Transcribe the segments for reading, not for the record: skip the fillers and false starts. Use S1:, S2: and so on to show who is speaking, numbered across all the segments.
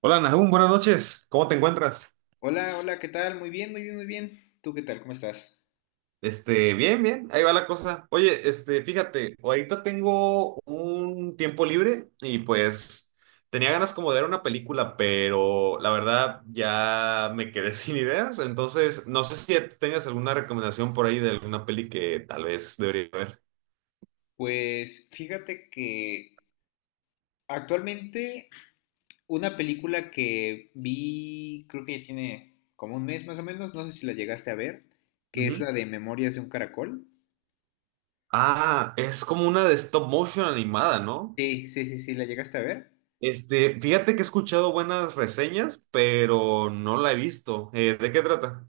S1: Hola Nahum, buenas noches. ¿Cómo te encuentras?
S2: Hola, hola, ¿qué tal? Muy bien, muy bien, muy bien. ¿Tú qué tal? ¿Cómo estás?
S1: Bien, bien, ahí va la cosa. Oye, fíjate, ahorita tengo un tiempo libre y pues tenía ganas como de ver una película, pero la verdad ya me quedé sin ideas, entonces no sé si tengas alguna recomendación por ahí de alguna peli que tal vez debería ver.
S2: Pues fíjate que actualmente una película que vi, creo que ya tiene como un mes más o menos, no sé si la llegaste a ver, que es
S1: Ujú.
S2: la de Memorias de un Caracol.
S1: Ah, es como una de stop motion animada, ¿no?
S2: Sí, sí, sí, sí, la llegaste a ver.
S1: Fíjate que he escuchado buenas reseñas, pero no la he visto. ¿De qué trata?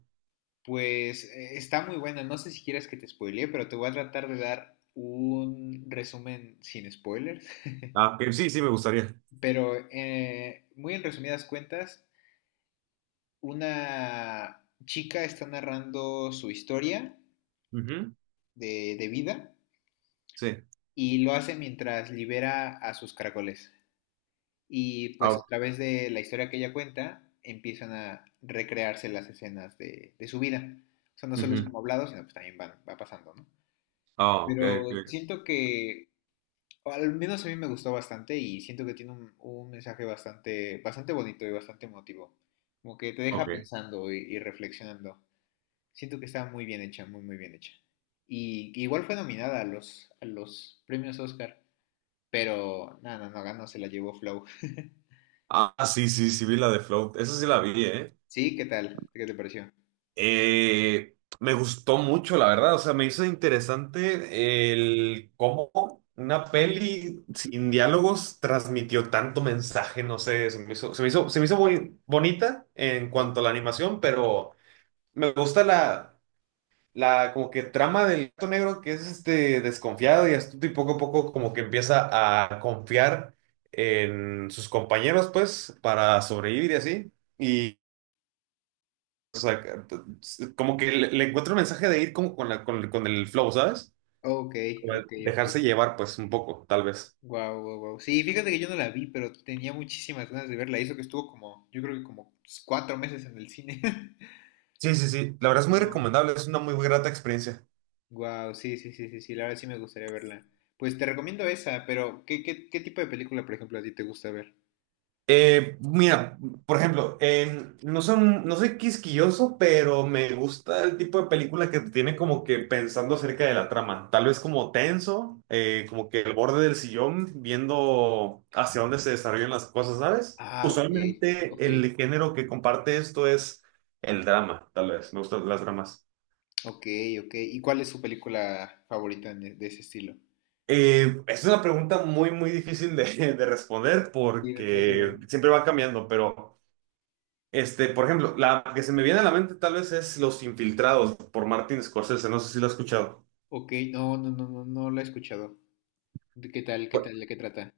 S2: Pues está muy buena, no sé si quieres que te spoilee, pero te voy a tratar de dar un resumen sin spoilers.
S1: Ah, que sí, sí, me gustaría.
S2: Pero muy en resumidas cuentas, una chica está narrando su historia
S1: Ujú.
S2: de vida
S1: Sí.
S2: y lo hace mientras libera a sus caracoles. Y pues a
S1: Ah,
S2: través de la historia que ella cuenta, empiezan a recrearse las escenas de su vida. O sea, no solo es
S1: ujú.
S2: como hablado, sino pues también va pasando, ¿no?
S1: Ah, ok,
S2: Pero
S1: ok.
S2: siento que, o al menos a mí me gustó bastante y siento que tiene un mensaje bastante, bastante bonito y bastante emotivo. Como que te deja
S1: Ok.
S2: pensando y reflexionando. Siento que está muy bien hecha, muy, muy bien hecha. Y igual fue nominada a los premios Oscar, pero nada, no, no ganó, se la llevó Flow.
S1: Ah, sí, sí, sí, vi la de Float. Esa sí la vi, ¿eh?
S2: Sí, ¿qué tal? ¿Qué te pareció?
S1: Eh, me gustó mucho, la verdad. O sea, me hizo interesante el cómo una peli sin diálogos transmitió tanto mensaje. No sé, se me hizo muy bonita en cuanto a
S2: Sí.
S1: la animación, pero me gusta la. La como que trama del gato negro que es este desconfiado y astuto y poco a poco como que empieza a confiar en sus compañeros pues para sobrevivir y así, y, o sea, como que le encuentro un mensaje de ir como con el flow, ¿sabes?
S2: Ok,
S1: Como de
S2: ok,
S1: dejarse
S2: ok.
S1: llevar pues un poco, tal vez.
S2: Wow, wow, wow. Sí, fíjate que yo no la vi, pero tenía muchísimas ganas de verla. Hizo que estuvo como, yo creo que como cuatro meses en el cine.
S1: Sí, sí, sí. La verdad es muy recomendable, es una muy grata experiencia.
S2: Wow, sí, sí, sí, sí, sí, la verdad sí me gustaría verla. Pues te recomiendo esa, pero ¿qué tipo de película, por ejemplo, a ti te gusta ver?
S1: Mira, por ejemplo, no soy quisquilloso, pero me gusta el tipo de película que te tiene como que pensando acerca de la trama. Tal vez como tenso, como que el borde del sillón, viendo hacia dónde se desarrollan las cosas, ¿sabes?
S2: Ah, ok,
S1: Usualmente
S2: ok,
S1: el género que comparte esto es el drama, tal vez. Me gustan las dramas.
S2: ok, ok. ¿Y cuál es su película favorita de ese estilo?
S1: Es una pregunta muy, muy difícil de responder
S2: Sí, me pasa
S1: porque
S2: igual.
S1: siempre va cambiando, pero. Por ejemplo, la que se me viene a la mente tal vez es Los Infiltrados por Martin Scorsese, no sé si lo has escuchado.
S2: Ok, no, no, no, no, no la he escuchado. ¿De qué
S1: Bu-
S2: tal, ¿de qué trata?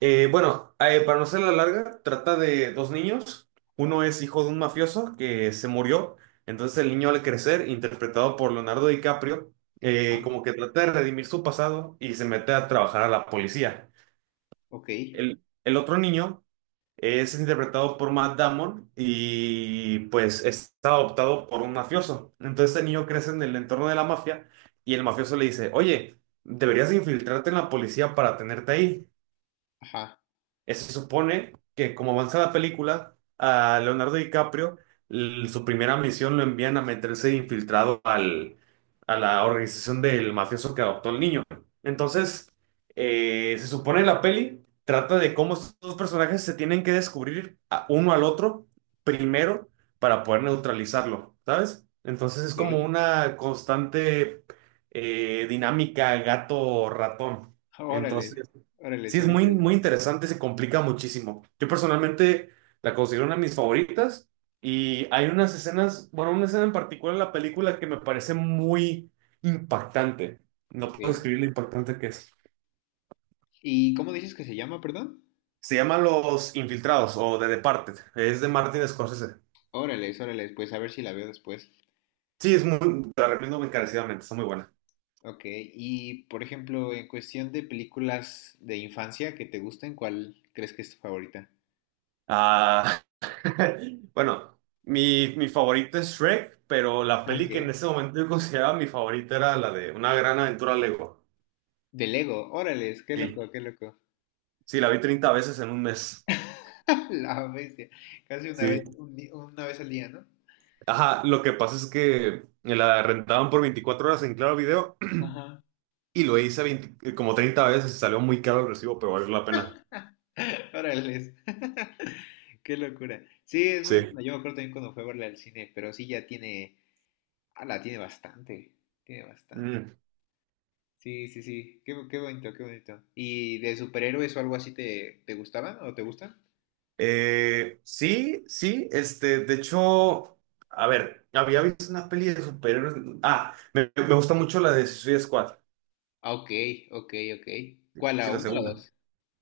S1: bueno, para no ser larga, trata de dos niños. Uno es hijo de un mafioso que se murió, entonces el niño al crecer, interpretado por Leonardo DiCaprio,
S2: Ah,
S1: como que trata de redimir su pasado y se mete a trabajar a la policía.
S2: ok,
S1: El otro niño. Es interpretado por Matt Damon y pues está adoptado por un mafioso. Entonces el niño crece en el entorno de la mafia y el mafioso le dice, oye, deberías infiltrarte en la policía para tenerte ahí.
S2: ajá,
S1: Se supone que como avanza la película, a Leonardo DiCaprio, su primera misión lo envían a meterse infiltrado a la organización del mafioso que adoptó al niño. Entonces, se supone la peli trata de cómo estos dos personajes se tienen que descubrir uno al otro primero para poder neutralizarlo, ¿sabes? Entonces es como
S2: ok.
S1: una constante dinámica gato-ratón.
S2: Órale,
S1: Entonces.
S2: órale,
S1: Sí, es
S2: suena
S1: muy, muy
S2: interesante.
S1: interesante, se complica muchísimo. Yo personalmente la considero una de mis favoritas y hay unas escenas, bueno, una escena en particular en la película que me parece muy impactante. No
S2: Ok.
S1: puedo describir lo impactante que es.
S2: ¿Y cómo dices que se llama, perdón?
S1: Se llama Los Infiltrados o The Departed. Es de Martin Scorsese.
S2: Órale, órale, pues a ver si la veo después.
S1: Sí, es muy, te la recomiendo encarecidamente, está muy buena.
S2: Ok, y por ejemplo, en cuestión de películas de infancia que te gusten, ¿cuál crees que es tu favorita?
S1: Ah, bueno, mi favorita es Shrek, pero la
S2: Ah,
S1: peli que en
S2: ok.
S1: ese momento yo consideraba mi favorita era la de Una gran aventura Lego.
S2: De Lego, órale, qué loco, qué loco.
S1: Sí, la vi 30 veces en un mes.
S2: La bestia. Casi una vez,
S1: Sí.
S2: una vez al día, ¿no?
S1: Ajá, lo que pasa es que me la rentaban por 24 horas en Claro Video
S2: Ajá.
S1: y lo hice 20 como 30 veces y salió muy caro el recibo, pero valió la pena.
S2: Órale. Qué locura. Sí, es muy
S1: Sí.
S2: buena. Yo me acuerdo también cuando fue a verla al cine, pero sí ya tiene. Ah, la tiene bastante. Tiene bastante.
S1: Mm.
S2: Sí, sí, sí. Qué bonito, qué bonito. ¿Y de superhéroes o algo así te, te gustaban o te gustan?
S1: Sí, sí, de hecho, a ver, había visto una peli de superhéroes. Ah, me gusta mucho la de Suicide Squad.
S2: Ah, ok, ok, ok. ¿Cuál,
S1: Sí,
S2: la
S1: la
S2: uno o la
S1: segunda.
S2: dos?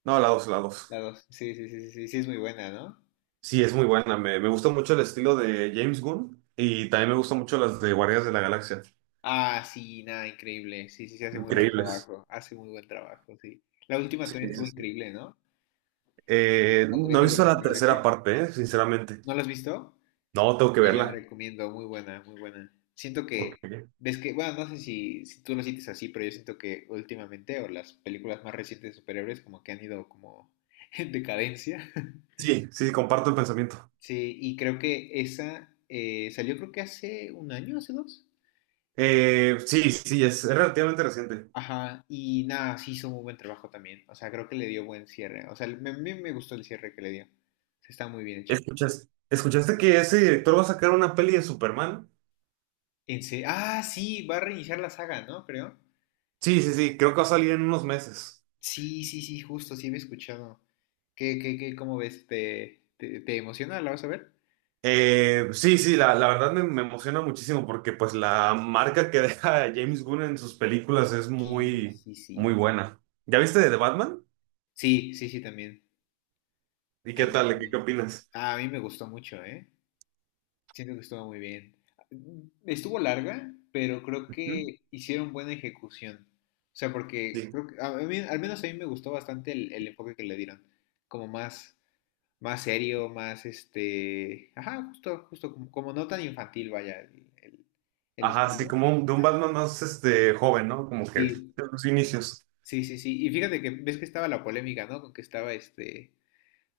S1: No, la dos, la dos.
S2: La dos. Sí, sí, sí, sí, sí, sí, es muy buena, ¿no?
S1: Sí, es muy buena. Me gusta mucho el estilo de James Gunn y también me gustan mucho las de Guardianes de la Galaxia.
S2: Ah, sí, nada, increíble. Sí, sí, sí, hace muy buen
S1: Increíbles.
S2: trabajo. Hace muy buen trabajo, sí. La última
S1: Sí,
S2: también
S1: sí,
S2: estuvo
S1: sí.
S2: increíble, ¿no?
S1: Eh,
S2: ¿Con
S1: no he
S2: 13
S1: visto
S2: Guardianes de
S1: la
S2: la
S1: tercera
S2: Galaxia?
S1: parte, sinceramente.
S2: ¿No la has visto?
S1: No, tengo que
S2: Te la
S1: verla.
S2: recomiendo, muy buena, muy buena. Siento que,
S1: Porque.
S2: ves que, bueno, no sé si tú lo sientes así, pero yo siento que últimamente, o las películas más recientes de superhéroes, como que han ido como en decadencia.
S1: Sí, sí, comparto el pensamiento.
S2: Sí, y creo que esa salió creo que hace un año, hace dos.
S1: Sí, sí, es relativamente reciente.
S2: Ajá, y nada, sí hizo muy buen trabajo también. O sea, creo que le dio buen cierre. O sea, me, a mí me gustó el cierre que le dio. Se está muy bien hecho.
S1: ¿Escuchaste que ese director va a sacar una peli de Superman?
S2: Ah, sí, va a reiniciar la saga, ¿no? Creo.
S1: Sí, sí, sí, creo que va a salir en unos meses.
S2: Sí, sí, sí, justo, sí había escuchado. ¿Cómo ves? ¿Te, te, te emociona? ¿La vas a ver?
S1: Sí, sí, la verdad me emociona muchísimo porque pues la marca que deja James Gunn en sus películas es
S2: Sí,
S1: muy,
S2: sí,
S1: muy
S2: sí.
S1: buena. ¿Ya viste de Batman?
S2: Sí, sí, sí, también.
S1: ¿Y qué
S2: También,
S1: tal? ¿Qué
S2: también.
S1: opinas?
S2: Ah, a mí me gustó mucho, ¿eh? Siento que estuvo muy bien. Estuvo larga, pero creo
S1: Ujú.
S2: que hicieron buena ejecución. O sea, porque
S1: Sí.
S2: creo que a mí, al menos a mí me gustó bastante el enfoque que le dieron. Como más, más serio, más este. Ajá, justo, justo, como, como no tan infantil, vaya, el
S1: Ajá, así
S2: estilo.
S1: como de un Batman más, joven, ¿no? Como que de
S2: Sí,
S1: los inicios.
S2: sí, sí, sí. Y fíjate que ves que estaba la polémica, ¿no? Con que estaba este.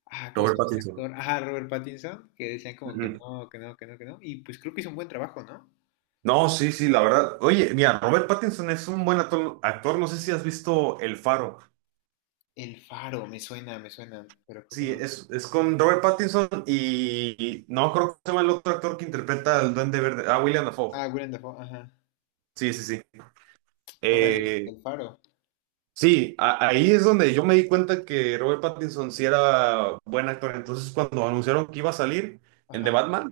S2: Ah, ¿cómo
S1: Robert
S2: se llama este
S1: Pattinson.
S2: actor? Ah, Robert Pattinson, que decían como que
S1: Ujú.
S2: no, que no, que no, que no. Y pues creo que hizo un buen trabajo, ¿no?
S1: No, sí, sí, la verdad. Oye, mira, Robert Pattinson es un buen actor, actor. No sé si has visto El Faro.
S2: El Faro, me suena, pero creo que
S1: Sí,
S2: no.
S1: es con Robert Pattinson y no creo que se llama el otro actor que interpreta al Duende Verde. Ah, William Dafoe.
S2: Ah, Willem Dafoe, ajá.
S1: Sí, sí, sí.
S2: Órale,
S1: Eh,
S2: El Faro,
S1: Sí, ahí es donde yo me di cuenta que Robert Pattinson sí era buen actor. Entonces, cuando anunciaron que iba a salir en The
S2: ajá.
S1: Batman,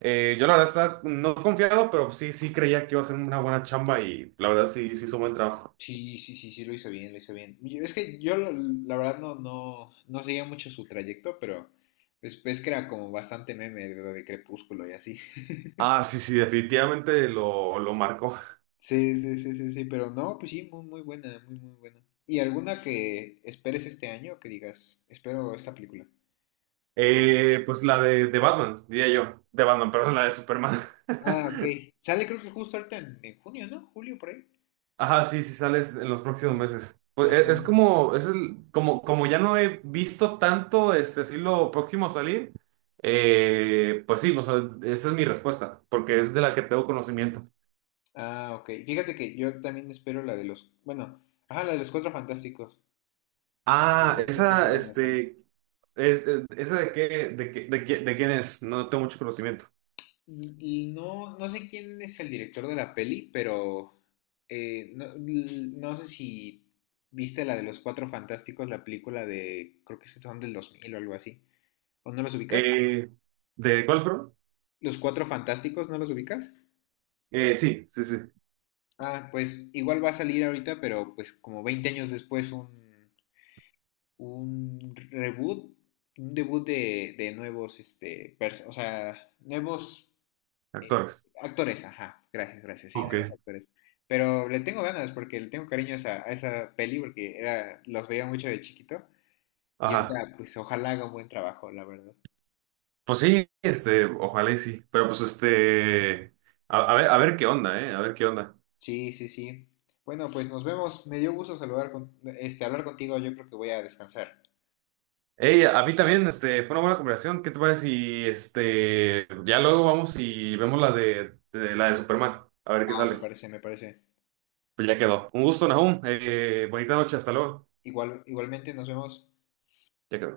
S1: yo la verdad estaba no confiado, pero sí, sí creía que iba a ser una buena chamba y la verdad sí, sí hizo buen trabajo.
S2: Sí, sí, sí, sí, lo hizo bien, lo hizo bien. Es que yo, la verdad, no, no, no seguía mucho su trayecto, pero pues, es que era como bastante meme de lo de Crepúsculo y así.
S1: Ah, sí, sí, definitivamente lo marcó.
S2: Sí, sí, sí, sí, sí, pero no, pues sí, muy, muy buena, muy, muy buena. ¿Y alguna que esperes este año que digas, espero esta película? O-
S1: Pues la de Batman, diría yo. De Batman, perdón, la de Superman.
S2: Ah, ok. Sale creo que justo ahorita en junio, ¿no? Julio, por ahí.
S1: Ajá, sí, sí sales en los
S2: ¿O
S1: próximos
S2: no?
S1: meses. Pues
S2: Ajá.
S1: es, como, como ya no he visto tanto así lo próximo a salir, pues sí, o sea, esa es mi respuesta, porque es de la que tengo conocimiento.
S2: Ah, ok. Fíjate que yo también espero la de los, bueno, ajá, la de los Cuatro Fantásticos.
S1: Ah,
S2: Yo tengo
S1: esa,
S2: ganas también.
S1: este, es- esa de quién es, no tengo mucho conocimiento.
S2: Y no, no sé quién es el director de la peli, pero no, no sé si viste la de los Cuatro Fantásticos, la película de, creo que son del 2000 o algo así. ¿O no los ubicas?
S1: Eh, ¿de cuál fueron?
S2: ¿Los Cuatro Fantásticos no los ubicas?
S1: Sí, sí, sí,
S2: Ah, pues igual va a salir ahorita, pero pues como 20 años después un reboot, un debut de nuevos, este, o sea, nuevos eh,
S1: actores.
S2: actores, ajá, gracias, gracias, sí, nuevos
S1: Ok,
S2: actores. Pero le tengo ganas porque le tengo cariño a esa peli porque era, los veía mucho de chiquito y
S1: ajá.
S2: ahorita pues ojalá haga un buen trabajo, la verdad.
S1: Pues sí, ojalá y sí, pero pues a ver, a ver qué onda, a ver qué onda.
S2: Sí, sí, sí. Bueno, pues nos vemos. Me dio gusto saludar con, este, hablar contigo. Yo creo que voy a descansar.
S1: Hey, a mí también, fue una buena conversación. ¿Qué te parece si, ya luego vamos y vemos la de Superman, a ver qué
S2: Ah, me
S1: sale?
S2: parece, me parece.
S1: Pues ya quedó. Un gusto, Nahum. Bonita noche, hasta luego.
S2: Igual, igualmente nos vemos.
S1: Ya quedó.